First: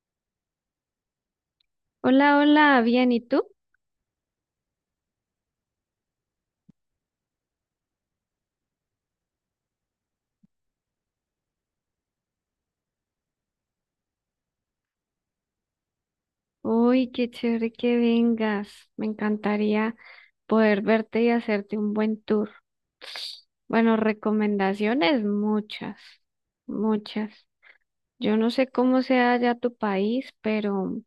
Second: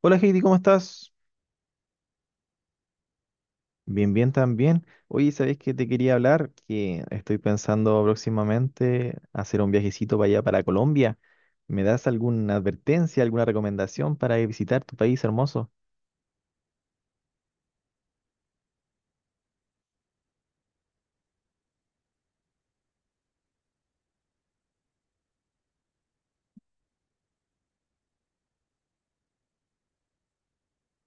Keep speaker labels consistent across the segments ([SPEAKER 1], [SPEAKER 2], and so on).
[SPEAKER 1] Hola Heidi, ¿cómo estás?
[SPEAKER 2] Hola, hola, bien, ¿y tú?
[SPEAKER 1] Bien, bien también. Oye, ¿sabés que te quería hablar? Que estoy pensando próximamente hacer un viajecito para allá, para Colombia. ¿Me das alguna advertencia, alguna recomendación para visitar tu país hermoso?
[SPEAKER 2] Uy, qué chévere que vengas. Me encantaría poder verte y hacerte un buen tour. Bueno, recomendaciones muchas, muchas. Yo no sé cómo sea ya tu país, pero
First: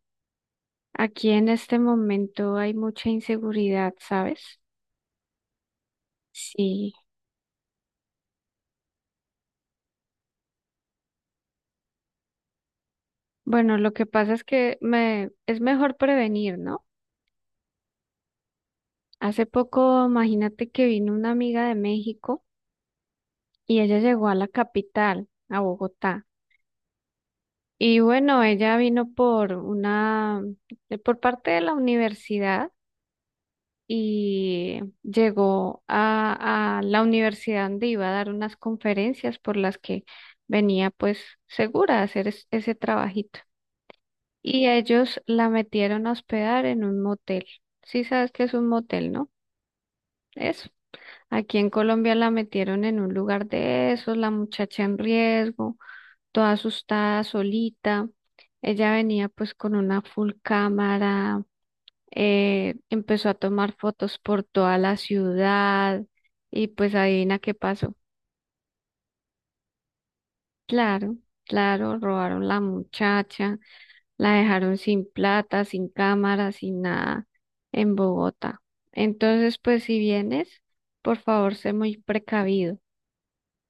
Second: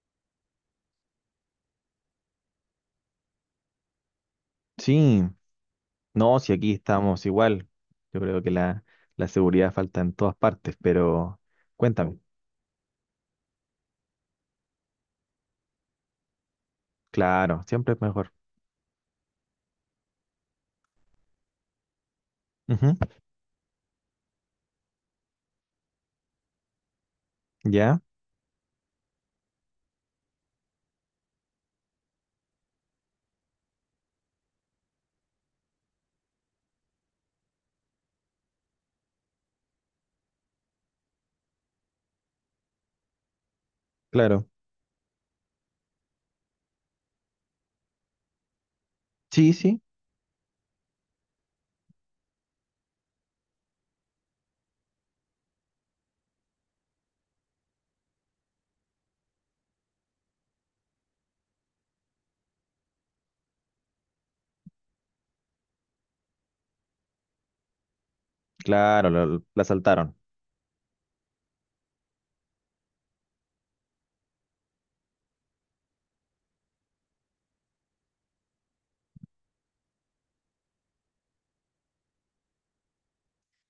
[SPEAKER 2] aquí en este momento hay mucha inseguridad, ¿sabes?
[SPEAKER 1] Sí, no, si aquí
[SPEAKER 2] Sí.
[SPEAKER 1] estamos igual. Yo creo que la seguridad falta en todas partes, pero cuéntame.
[SPEAKER 2] Bueno, lo que pasa es que me es mejor prevenir, ¿no?
[SPEAKER 1] Claro, siempre es mejor.
[SPEAKER 2] Hace poco, imagínate que vino una amiga de México.
[SPEAKER 1] Ujú.
[SPEAKER 2] Y ella llegó a la capital, a Bogotá.
[SPEAKER 1] ¿Ya?
[SPEAKER 2] Y bueno, ella vino por una, por parte de la universidad y llegó a la universidad donde iba a dar unas conferencias por las que venía pues segura a hacer ese trabajito.
[SPEAKER 1] Claro.
[SPEAKER 2] Y ellos la metieron a hospedar en un motel. Sí sabes que es un motel, ¿no?
[SPEAKER 1] Sí, sí,
[SPEAKER 2] Eso. Aquí en Colombia la metieron en un lugar de esos, la muchacha en riesgo, toda asustada, solita. Ella venía pues con una full cámara, empezó a tomar fotos por toda la ciudad y pues adivina qué pasó.
[SPEAKER 1] claro, la asaltaron.
[SPEAKER 2] Claro, claro, robaron la muchacha, la dejaron sin plata, sin cámara, sin nada en Bogotá. Entonces, pues si vienes, por favor, sé muy precavido.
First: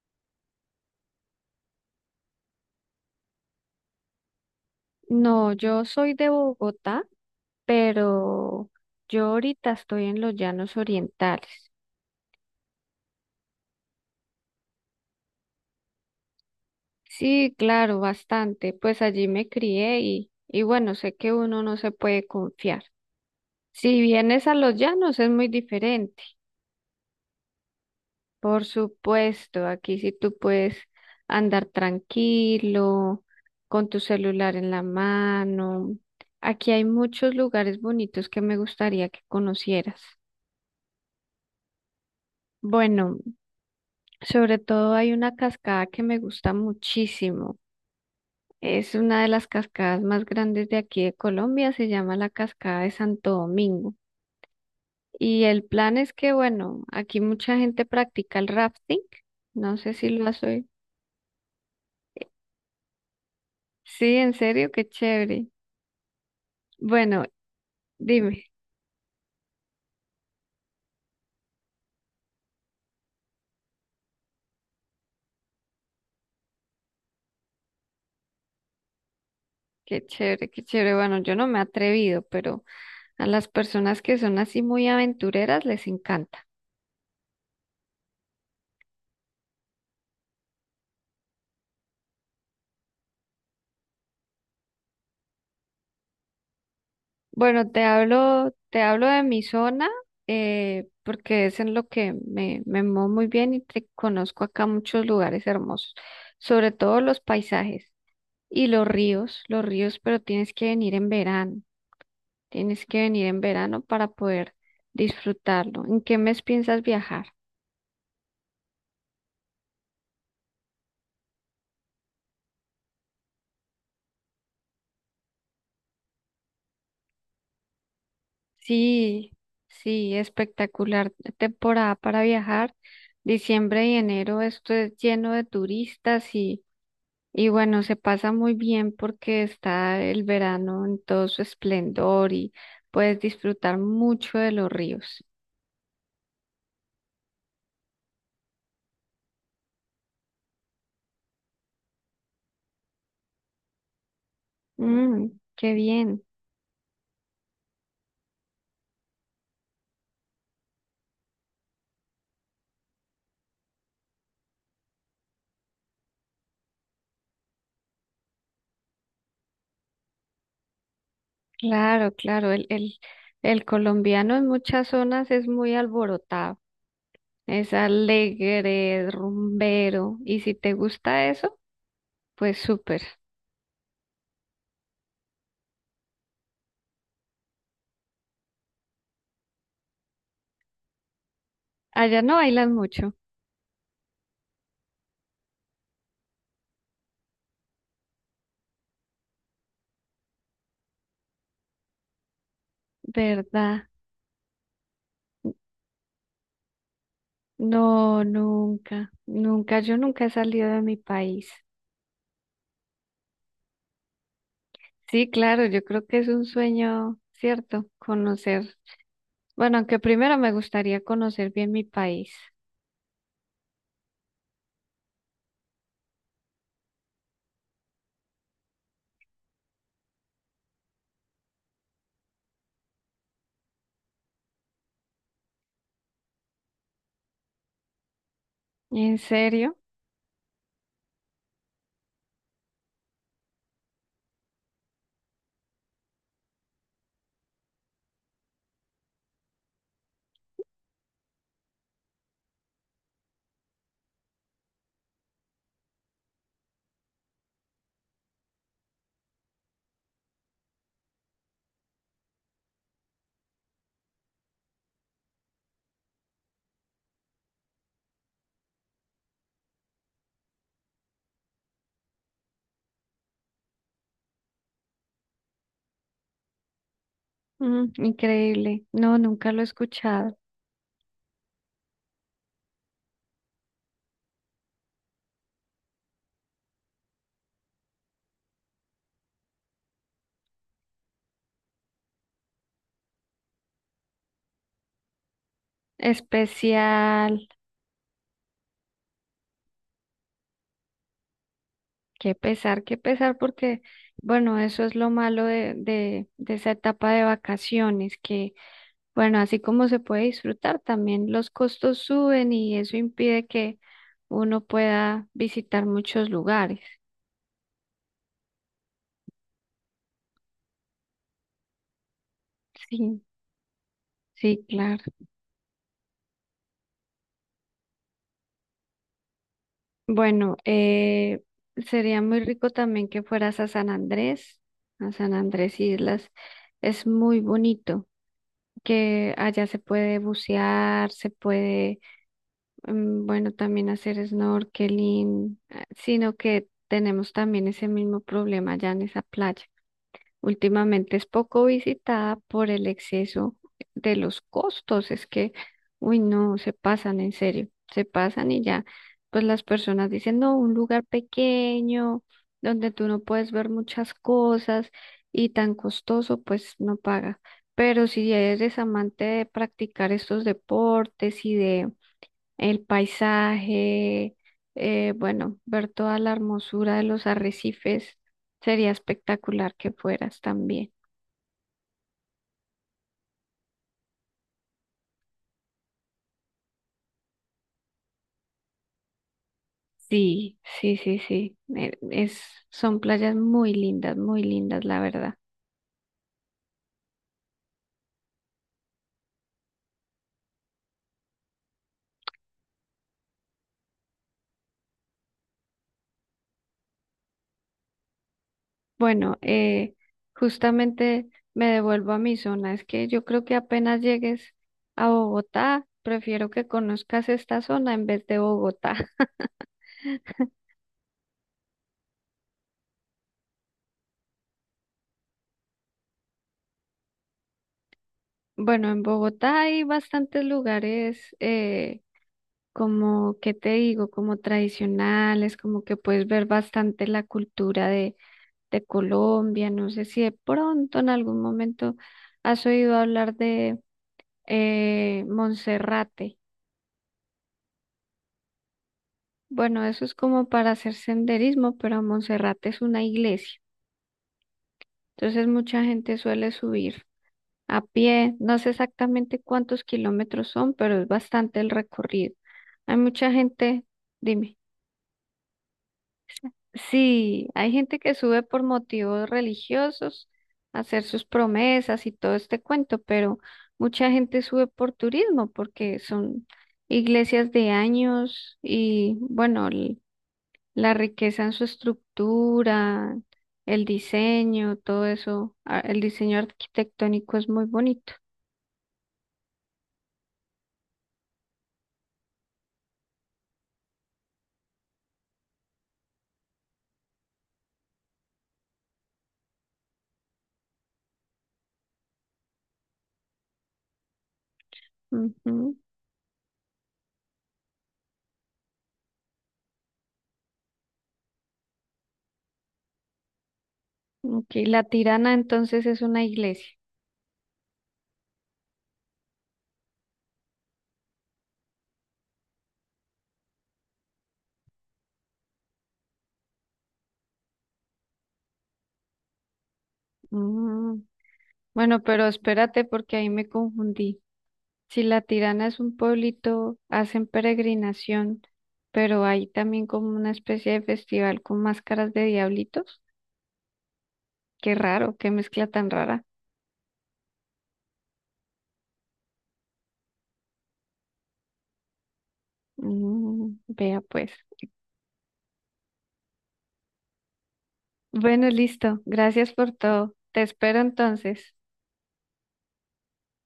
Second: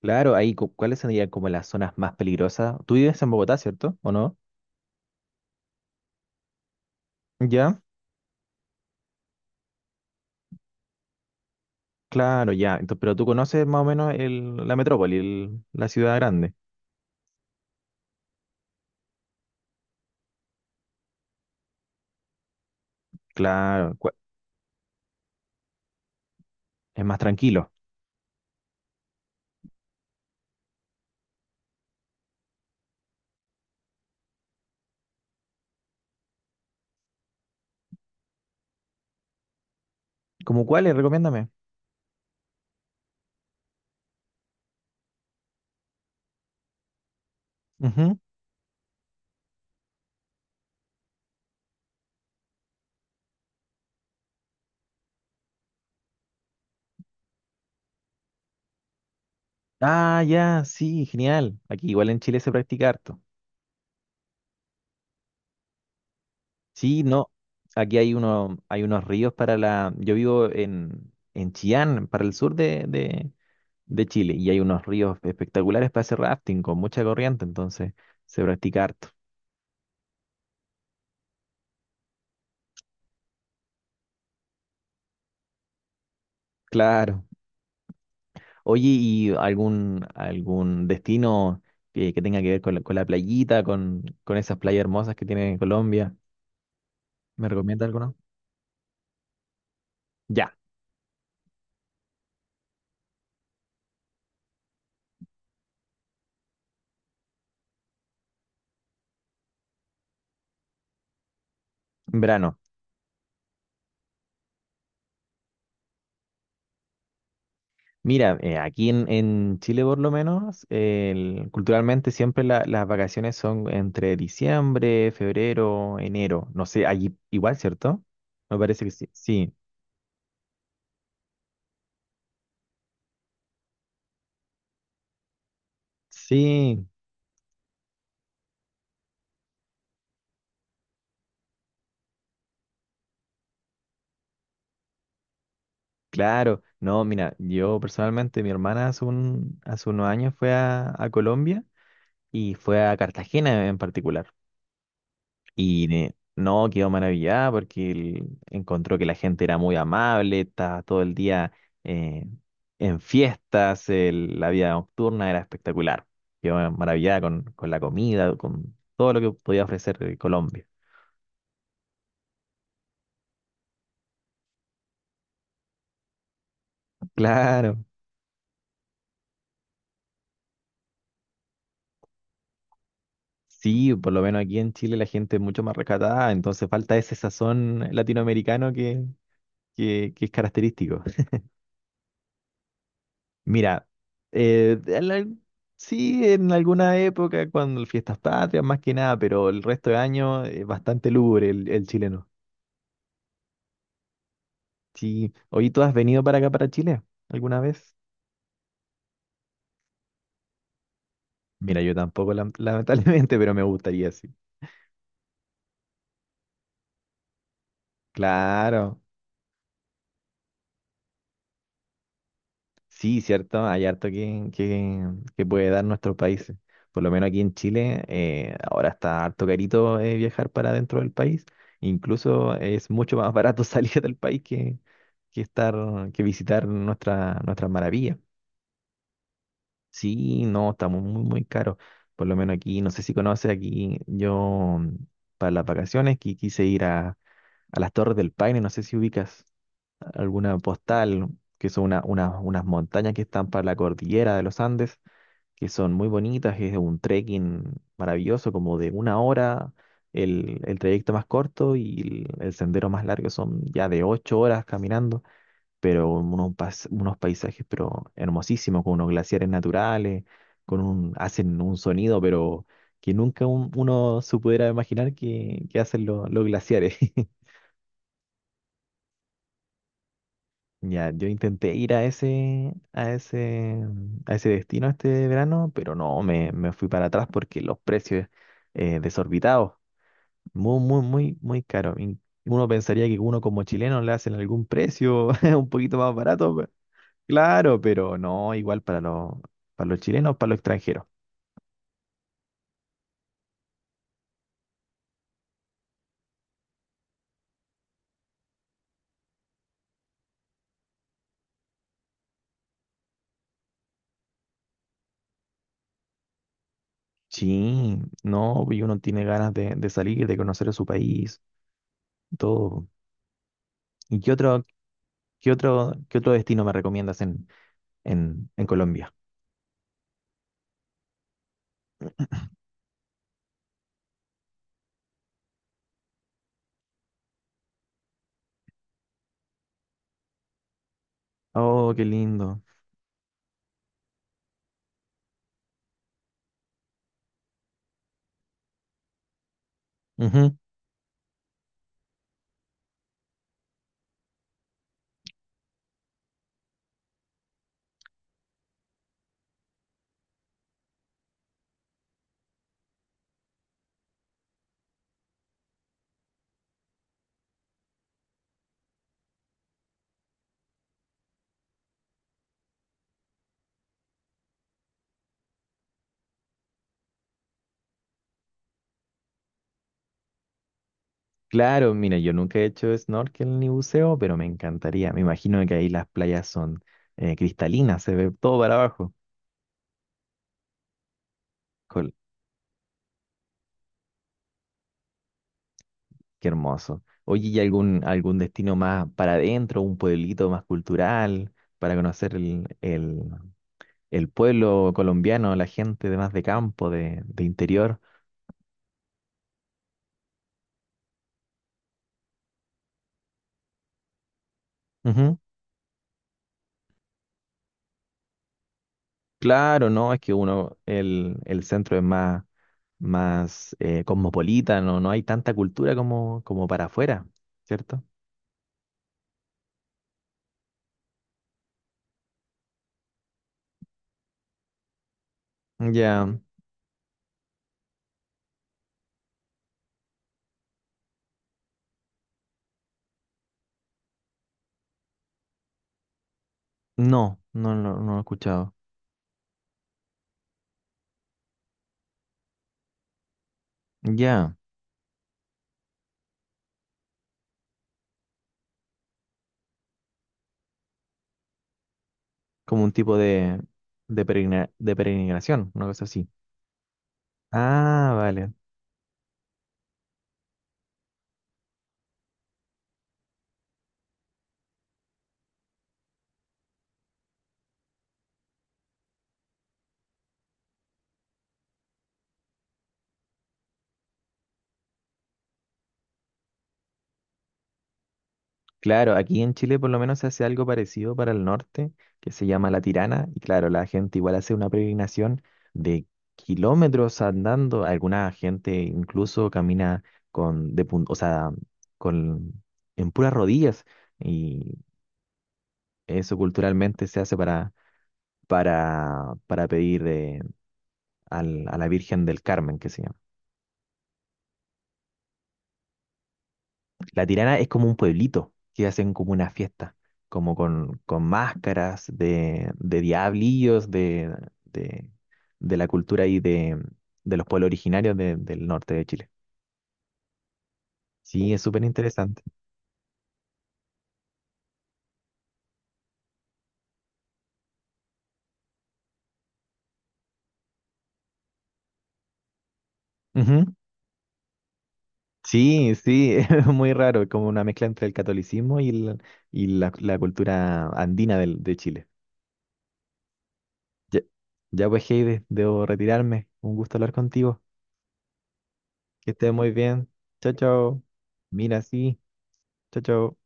[SPEAKER 1] Claro, ahí, ¿cuáles serían como las zonas más peligrosas? Tú vives en Bogotá, ¿cierto? ¿O no?
[SPEAKER 2] No, yo soy de Bogotá,
[SPEAKER 1] Ya,
[SPEAKER 2] pero yo ahorita estoy en los Llanos Orientales.
[SPEAKER 1] claro, ya. Entonces, pero tú conoces más o menos la metrópoli, la ciudad grande.
[SPEAKER 2] Sí, claro, bastante. Pues allí me crié y bueno, sé que uno no se puede confiar.
[SPEAKER 1] Claro,
[SPEAKER 2] Si vienes a los Llanos es muy diferente.
[SPEAKER 1] es más tranquilo.
[SPEAKER 2] Por supuesto, aquí sí tú puedes andar tranquilo, con tu celular en la mano. Aquí hay muchos lugares bonitos que me gustaría que conocieras.
[SPEAKER 1] ¿Cómo cuáles? Recomiéndame.
[SPEAKER 2] Bueno. Sobre todo hay una cascada que me gusta muchísimo.
[SPEAKER 1] Ujú.
[SPEAKER 2] Es una de las cascadas más grandes de aquí de Colombia, se llama la Cascada de Santo Domingo. Y el plan es que, bueno, aquí mucha gente practica el rafting. No sé si
[SPEAKER 1] Ah,
[SPEAKER 2] lo has
[SPEAKER 1] ya,
[SPEAKER 2] oído.
[SPEAKER 1] sí, genial. Aquí igual en Chile se practica harto.
[SPEAKER 2] Sí, en serio, qué chévere.
[SPEAKER 1] Sí,
[SPEAKER 2] Bueno,
[SPEAKER 1] no. Aquí hay
[SPEAKER 2] dime,
[SPEAKER 1] uno, hay unos ríos para la. Yo vivo en Chillán, para el sur de Chile, y hay unos ríos espectaculares para hacer rafting con mucha corriente, entonces se practica harto.
[SPEAKER 2] qué chévere, qué chévere. Bueno, yo no me he atrevido, pero a las personas que son así muy aventureras les encanta.
[SPEAKER 1] Claro. Oye, ¿y algún, algún destino que tenga que ver con con la playita, con esas playas hermosas que tiene Colombia? ¿Me
[SPEAKER 2] Bueno,
[SPEAKER 1] recomienda alguno?
[SPEAKER 2] te hablo de mi zona,
[SPEAKER 1] Ya,
[SPEAKER 2] porque es en lo que me muevo muy bien y te conozco acá muchos lugares hermosos, sobre todo los paisajes y los ríos, pero tienes que venir en verano,
[SPEAKER 1] en verano.
[SPEAKER 2] tienes que venir en verano para poder disfrutarlo. ¿En qué mes piensas viajar?
[SPEAKER 1] Mira, aquí en Chile por lo menos, el- culturalmente siempre la- las vacaciones son entre diciembre, febrero, enero. No sé, allí igual, ¿cierto? Me parece que sí.
[SPEAKER 2] Sí,
[SPEAKER 1] Sí,
[SPEAKER 2] sí, espectacular temporada para viajar. Diciembre y enero, esto es lleno de turistas. y
[SPEAKER 1] sí,
[SPEAKER 2] Y bueno, se pasa muy bien porque está el verano en todo su esplendor y puedes disfrutar mucho de los ríos.
[SPEAKER 1] claro. No, mira, yo personalmente, mi hermana hace, un, hace unos años fue a Colombia. Y fue a Cartagena en particular.
[SPEAKER 2] Mm, qué
[SPEAKER 1] Y
[SPEAKER 2] bien.
[SPEAKER 1] no, quedó maravillada porque él encontró que la gente era muy amable, estaba todo el día eh, en fiestas, la vida nocturna era espectacular. Quedó maravillada con la comida, con todo lo que podía ofrecer Colombia.
[SPEAKER 2] Claro, claro. El colombiano en muchas zonas es muy alborotado, es
[SPEAKER 1] Claro.
[SPEAKER 2] alegre, es rumbero. Y si te gusta eso, pues súper.
[SPEAKER 1] Sí, por lo menos aquí en Chile la gente es mucho más rescatada, entonces falta ese sazón latinoamericano que es característico.
[SPEAKER 2] Allá no bailan mucho,
[SPEAKER 1] Mira, en la- sí, en alguna época, cuando el Fiestas Patrias, más que nada, pero el resto de año es bastante lúgubre el chileno.
[SPEAKER 2] ¿verdad?
[SPEAKER 1] Sí. Oye, ¿tú has venido para acá, para Chile, alguna vez?
[SPEAKER 2] No, nunca, nunca. Yo nunca he salido de mi país.
[SPEAKER 1] Mira, yo tampoco, lamentablemente, pero me gustaría, sí.
[SPEAKER 2] Sí, claro, yo creo que es un sueño, ¿cierto? Conocer.
[SPEAKER 1] Claro.
[SPEAKER 2] Bueno, aunque primero me gustaría conocer bien mi país.
[SPEAKER 1] Sí, cierto, hay harto que puede dar nuestros países. Por lo menos aquí en Chile, ahora está harto carito viajar para dentro del país. Incluso es mucho más barato salir del país que estar, que visitar nuestras maravillas.
[SPEAKER 2] ¿En serio?
[SPEAKER 1] Sí, no, estamos muy, muy caros. Por lo menos aquí, no sé si conoces aquí, yo para las vacaciones quise ir a las Torres del Paine, no sé si ubicas alguna postal, que son una- unas montañas que están para la cordillera de los Andes, que son muy bonitas, es un trekking maravilloso, como de una hora, el trayecto más corto y el sendero más largo son ya de 8 horas caminando, pero unos, unos paisajes pero hermosísimos, con unos glaciares naturales, con un, hacen un sonido, pero que nunca uno se pudiera imaginar que hacen los glaciares.
[SPEAKER 2] Mm, increíble. No, nunca lo he escuchado.
[SPEAKER 1] Ya, yo intenté ir a ese, a ese, a ese destino este verano, pero no, me fui para atrás porque los precios desorbitados, muy, muy, muy, muy caros. Y uno pensaría que uno como chileno le hacen algún precio un poquito más barato, pe-
[SPEAKER 2] Especial.
[SPEAKER 1] claro, pero no, igual para los chilenos, para los extranjeros.
[SPEAKER 2] Qué pesar, porque, bueno, eso es lo malo de esa etapa de vacaciones, que, bueno, así como se puede disfrutar, también los costos suben y eso impide que uno pueda visitar muchos lugares.
[SPEAKER 1] Sí, no, y uno tiene ganas de salir, de conocer su país, todo.
[SPEAKER 2] Sí,
[SPEAKER 1] ¿Y qué
[SPEAKER 2] sí,
[SPEAKER 1] otro,
[SPEAKER 2] claro.
[SPEAKER 1] qué otro, qué otro destino me recomiendas en Colombia?
[SPEAKER 2] Bueno, sería muy rico también que fueras a San Andrés Islas. Es muy bonito, que allá se puede bucear, se
[SPEAKER 1] Oh,
[SPEAKER 2] puede,
[SPEAKER 1] qué lindo.
[SPEAKER 2] mm, bueno, también hacer snorkeling, sino que tenemos también ese mismo problema allá en esa playa.
[SPEAKER 1] Ujú.
[SPEAKER 2] Últimamente es poco visitada por el exceso de los costos. Es que, uy, no, se pasan en serio, se pasan y ya, pues las personas dicen, no, un lugar pequeño donde tú no puedes ver muchas cosas y tan costoso, pues no paga. Pero si eres amante de practicar estos deportes y de el paisaje, bueno, ver toda la hermosura de los arrecifes, sería espectacular que fueras también.
[SPEAKER 1] Claro, mira, yo nunca he hecho snorkel ni buceo, pero me encantaría. Me imagino que ahí las playas son cristalinas, se ve todo para abajo.
[SPEAKER 2] Sí, sí, sí, sí,
[SPEAKER 1] Jol,
[SPEAKER 2] es, son playas muy lindas, la verdad.
[SPEAKER 1] qué hermoso. Oye, ¿y algún, algún destino más para adentro, un pueblito más cultural, para conocer el pueblo colombiano, la gente de más de campo, de interior?
[SPEAKER 2] Bueno, justamente me devuelvo a mi zona, es que yo creo que apenas llegues a Bogotá, prefiero que conozcas esta zona en vez de Bogotá.
[SPEAKER 1] Claro, no, es que uno, el centro es más, más cosmopolita, no, no hay tanta cultura como, como para afuera, ¿cierto?
[SPEAKER 2] Bueno, en Bogotá hay bastantes lugares, como, ¿qué te digo? Como tradicionales, como que puedes
[SPEAKER 1] Ya,
[SPEAKER 2] ver bastante la cultura de Colombia. No sé si de pronto en algún momento has oído hablar de Monserrate.
[SPEAKER 1] no, no, no, no lo he escuchado.
[SPEAKER 2] Bueno, eso es como para hacer senderismo, pero Monserrate es una iglesia.
[SPEAKER 1] Ya,
[SPEAKER 2] Entonces mucha gente suele subir a pie. No sé exactamente cuántos kilómetros son, pero es bastante el recorrido.
[SPEAKER 1] como un
[SPEAKER 2] Hay
[SPEAKER 1] tipo
[SPEAKER 2] mucha gente,
[SPEAKER 1] de,
[SPEAKER 2] dime.
[SPEAKER 1] peregrina- de peregrinación, una cosa así.
[SPEAKER 2] Sí, hay gente
[SPEAKER 1] Ah,
[SPEAKER 2] que sube
[SPEAKER 1] vale.
[SPEAKER 2] por motivos religiosos, hacer sus promesas y todo este cuento, pero mucha gente sube por turismo porque son iglesias de años y bueno, la riqueza en su estructura, el diseño, todo eso, el diseño arquitectónico es muy bonito.
[SPEAKER 1] Claro, aquí en Chile por lo menos se hace algo parecido para el norte, que se llama La Tirana, y claro, la gente igual hace una peregrinación de kilómetros andando, alguna gente incluso camina con, de, pun- o sea, con, en puras rodillas, y
[SPEAKER 2] Ujú.
[SPEAKER 1] eso culturalmente se hace para pedir al- a la Virgen del Carmen, que se llama.
[SPEAKER 2] Ok, La Tirana entonces es una iglesia.
[SPEAKER 1] La Tirana es como un pueblito que hacen como una fiesta, como con máscaras de diablillos de, de la cultura y de los pueblos originarios del norte de Chile.
[SPEAKER 2] Mm.
[SPEAKER 1] Sí, es súper
[SPEAKER 2] Bueno, pero
[SPEAKER 1] interesante.
[SPEAKER 2] espérate porque ahí me confundí. Si La Tirana es un pueblito, hacen peregrinación, pero hay también como una especie de festival con máscaras de diablitos.
[SPEAKER 1] Ujú.
[SPEAKER 2] Qué raro, qué mezcla tan
[SPEAKER 1] Sí,
[SPEAKER 2] rara.
[SPEAKER 1] sí, es muy raro, es como una mezcla entre el catolicismo y, el- y la cultura andina de Chile.
[SPEAKER 2] Mm, vea
[SPEAKER 1] Ya,
[SPEAKER 2] pues.
[SPEAKER 1] ya pues, Heide, debo retirarme. Un gusto hablar contigo.
[SPEAKER 2] Bueno, listo.
[SPEAKER 1] Que estés
[SPEAKER 2] Gracias
[SPEAKER 1] muy
[SPEAKER 2] por
[SPEAKER 1] bien.
[SPEAKER 2] todo. Te
[SPEAKER 1] Chao,
[SPEAKER 2] espero
[SPEAKER 1] chao.
[SPEAKER 2] entonces.
[SPEAKER 1] Mira, sí. Chao, chao.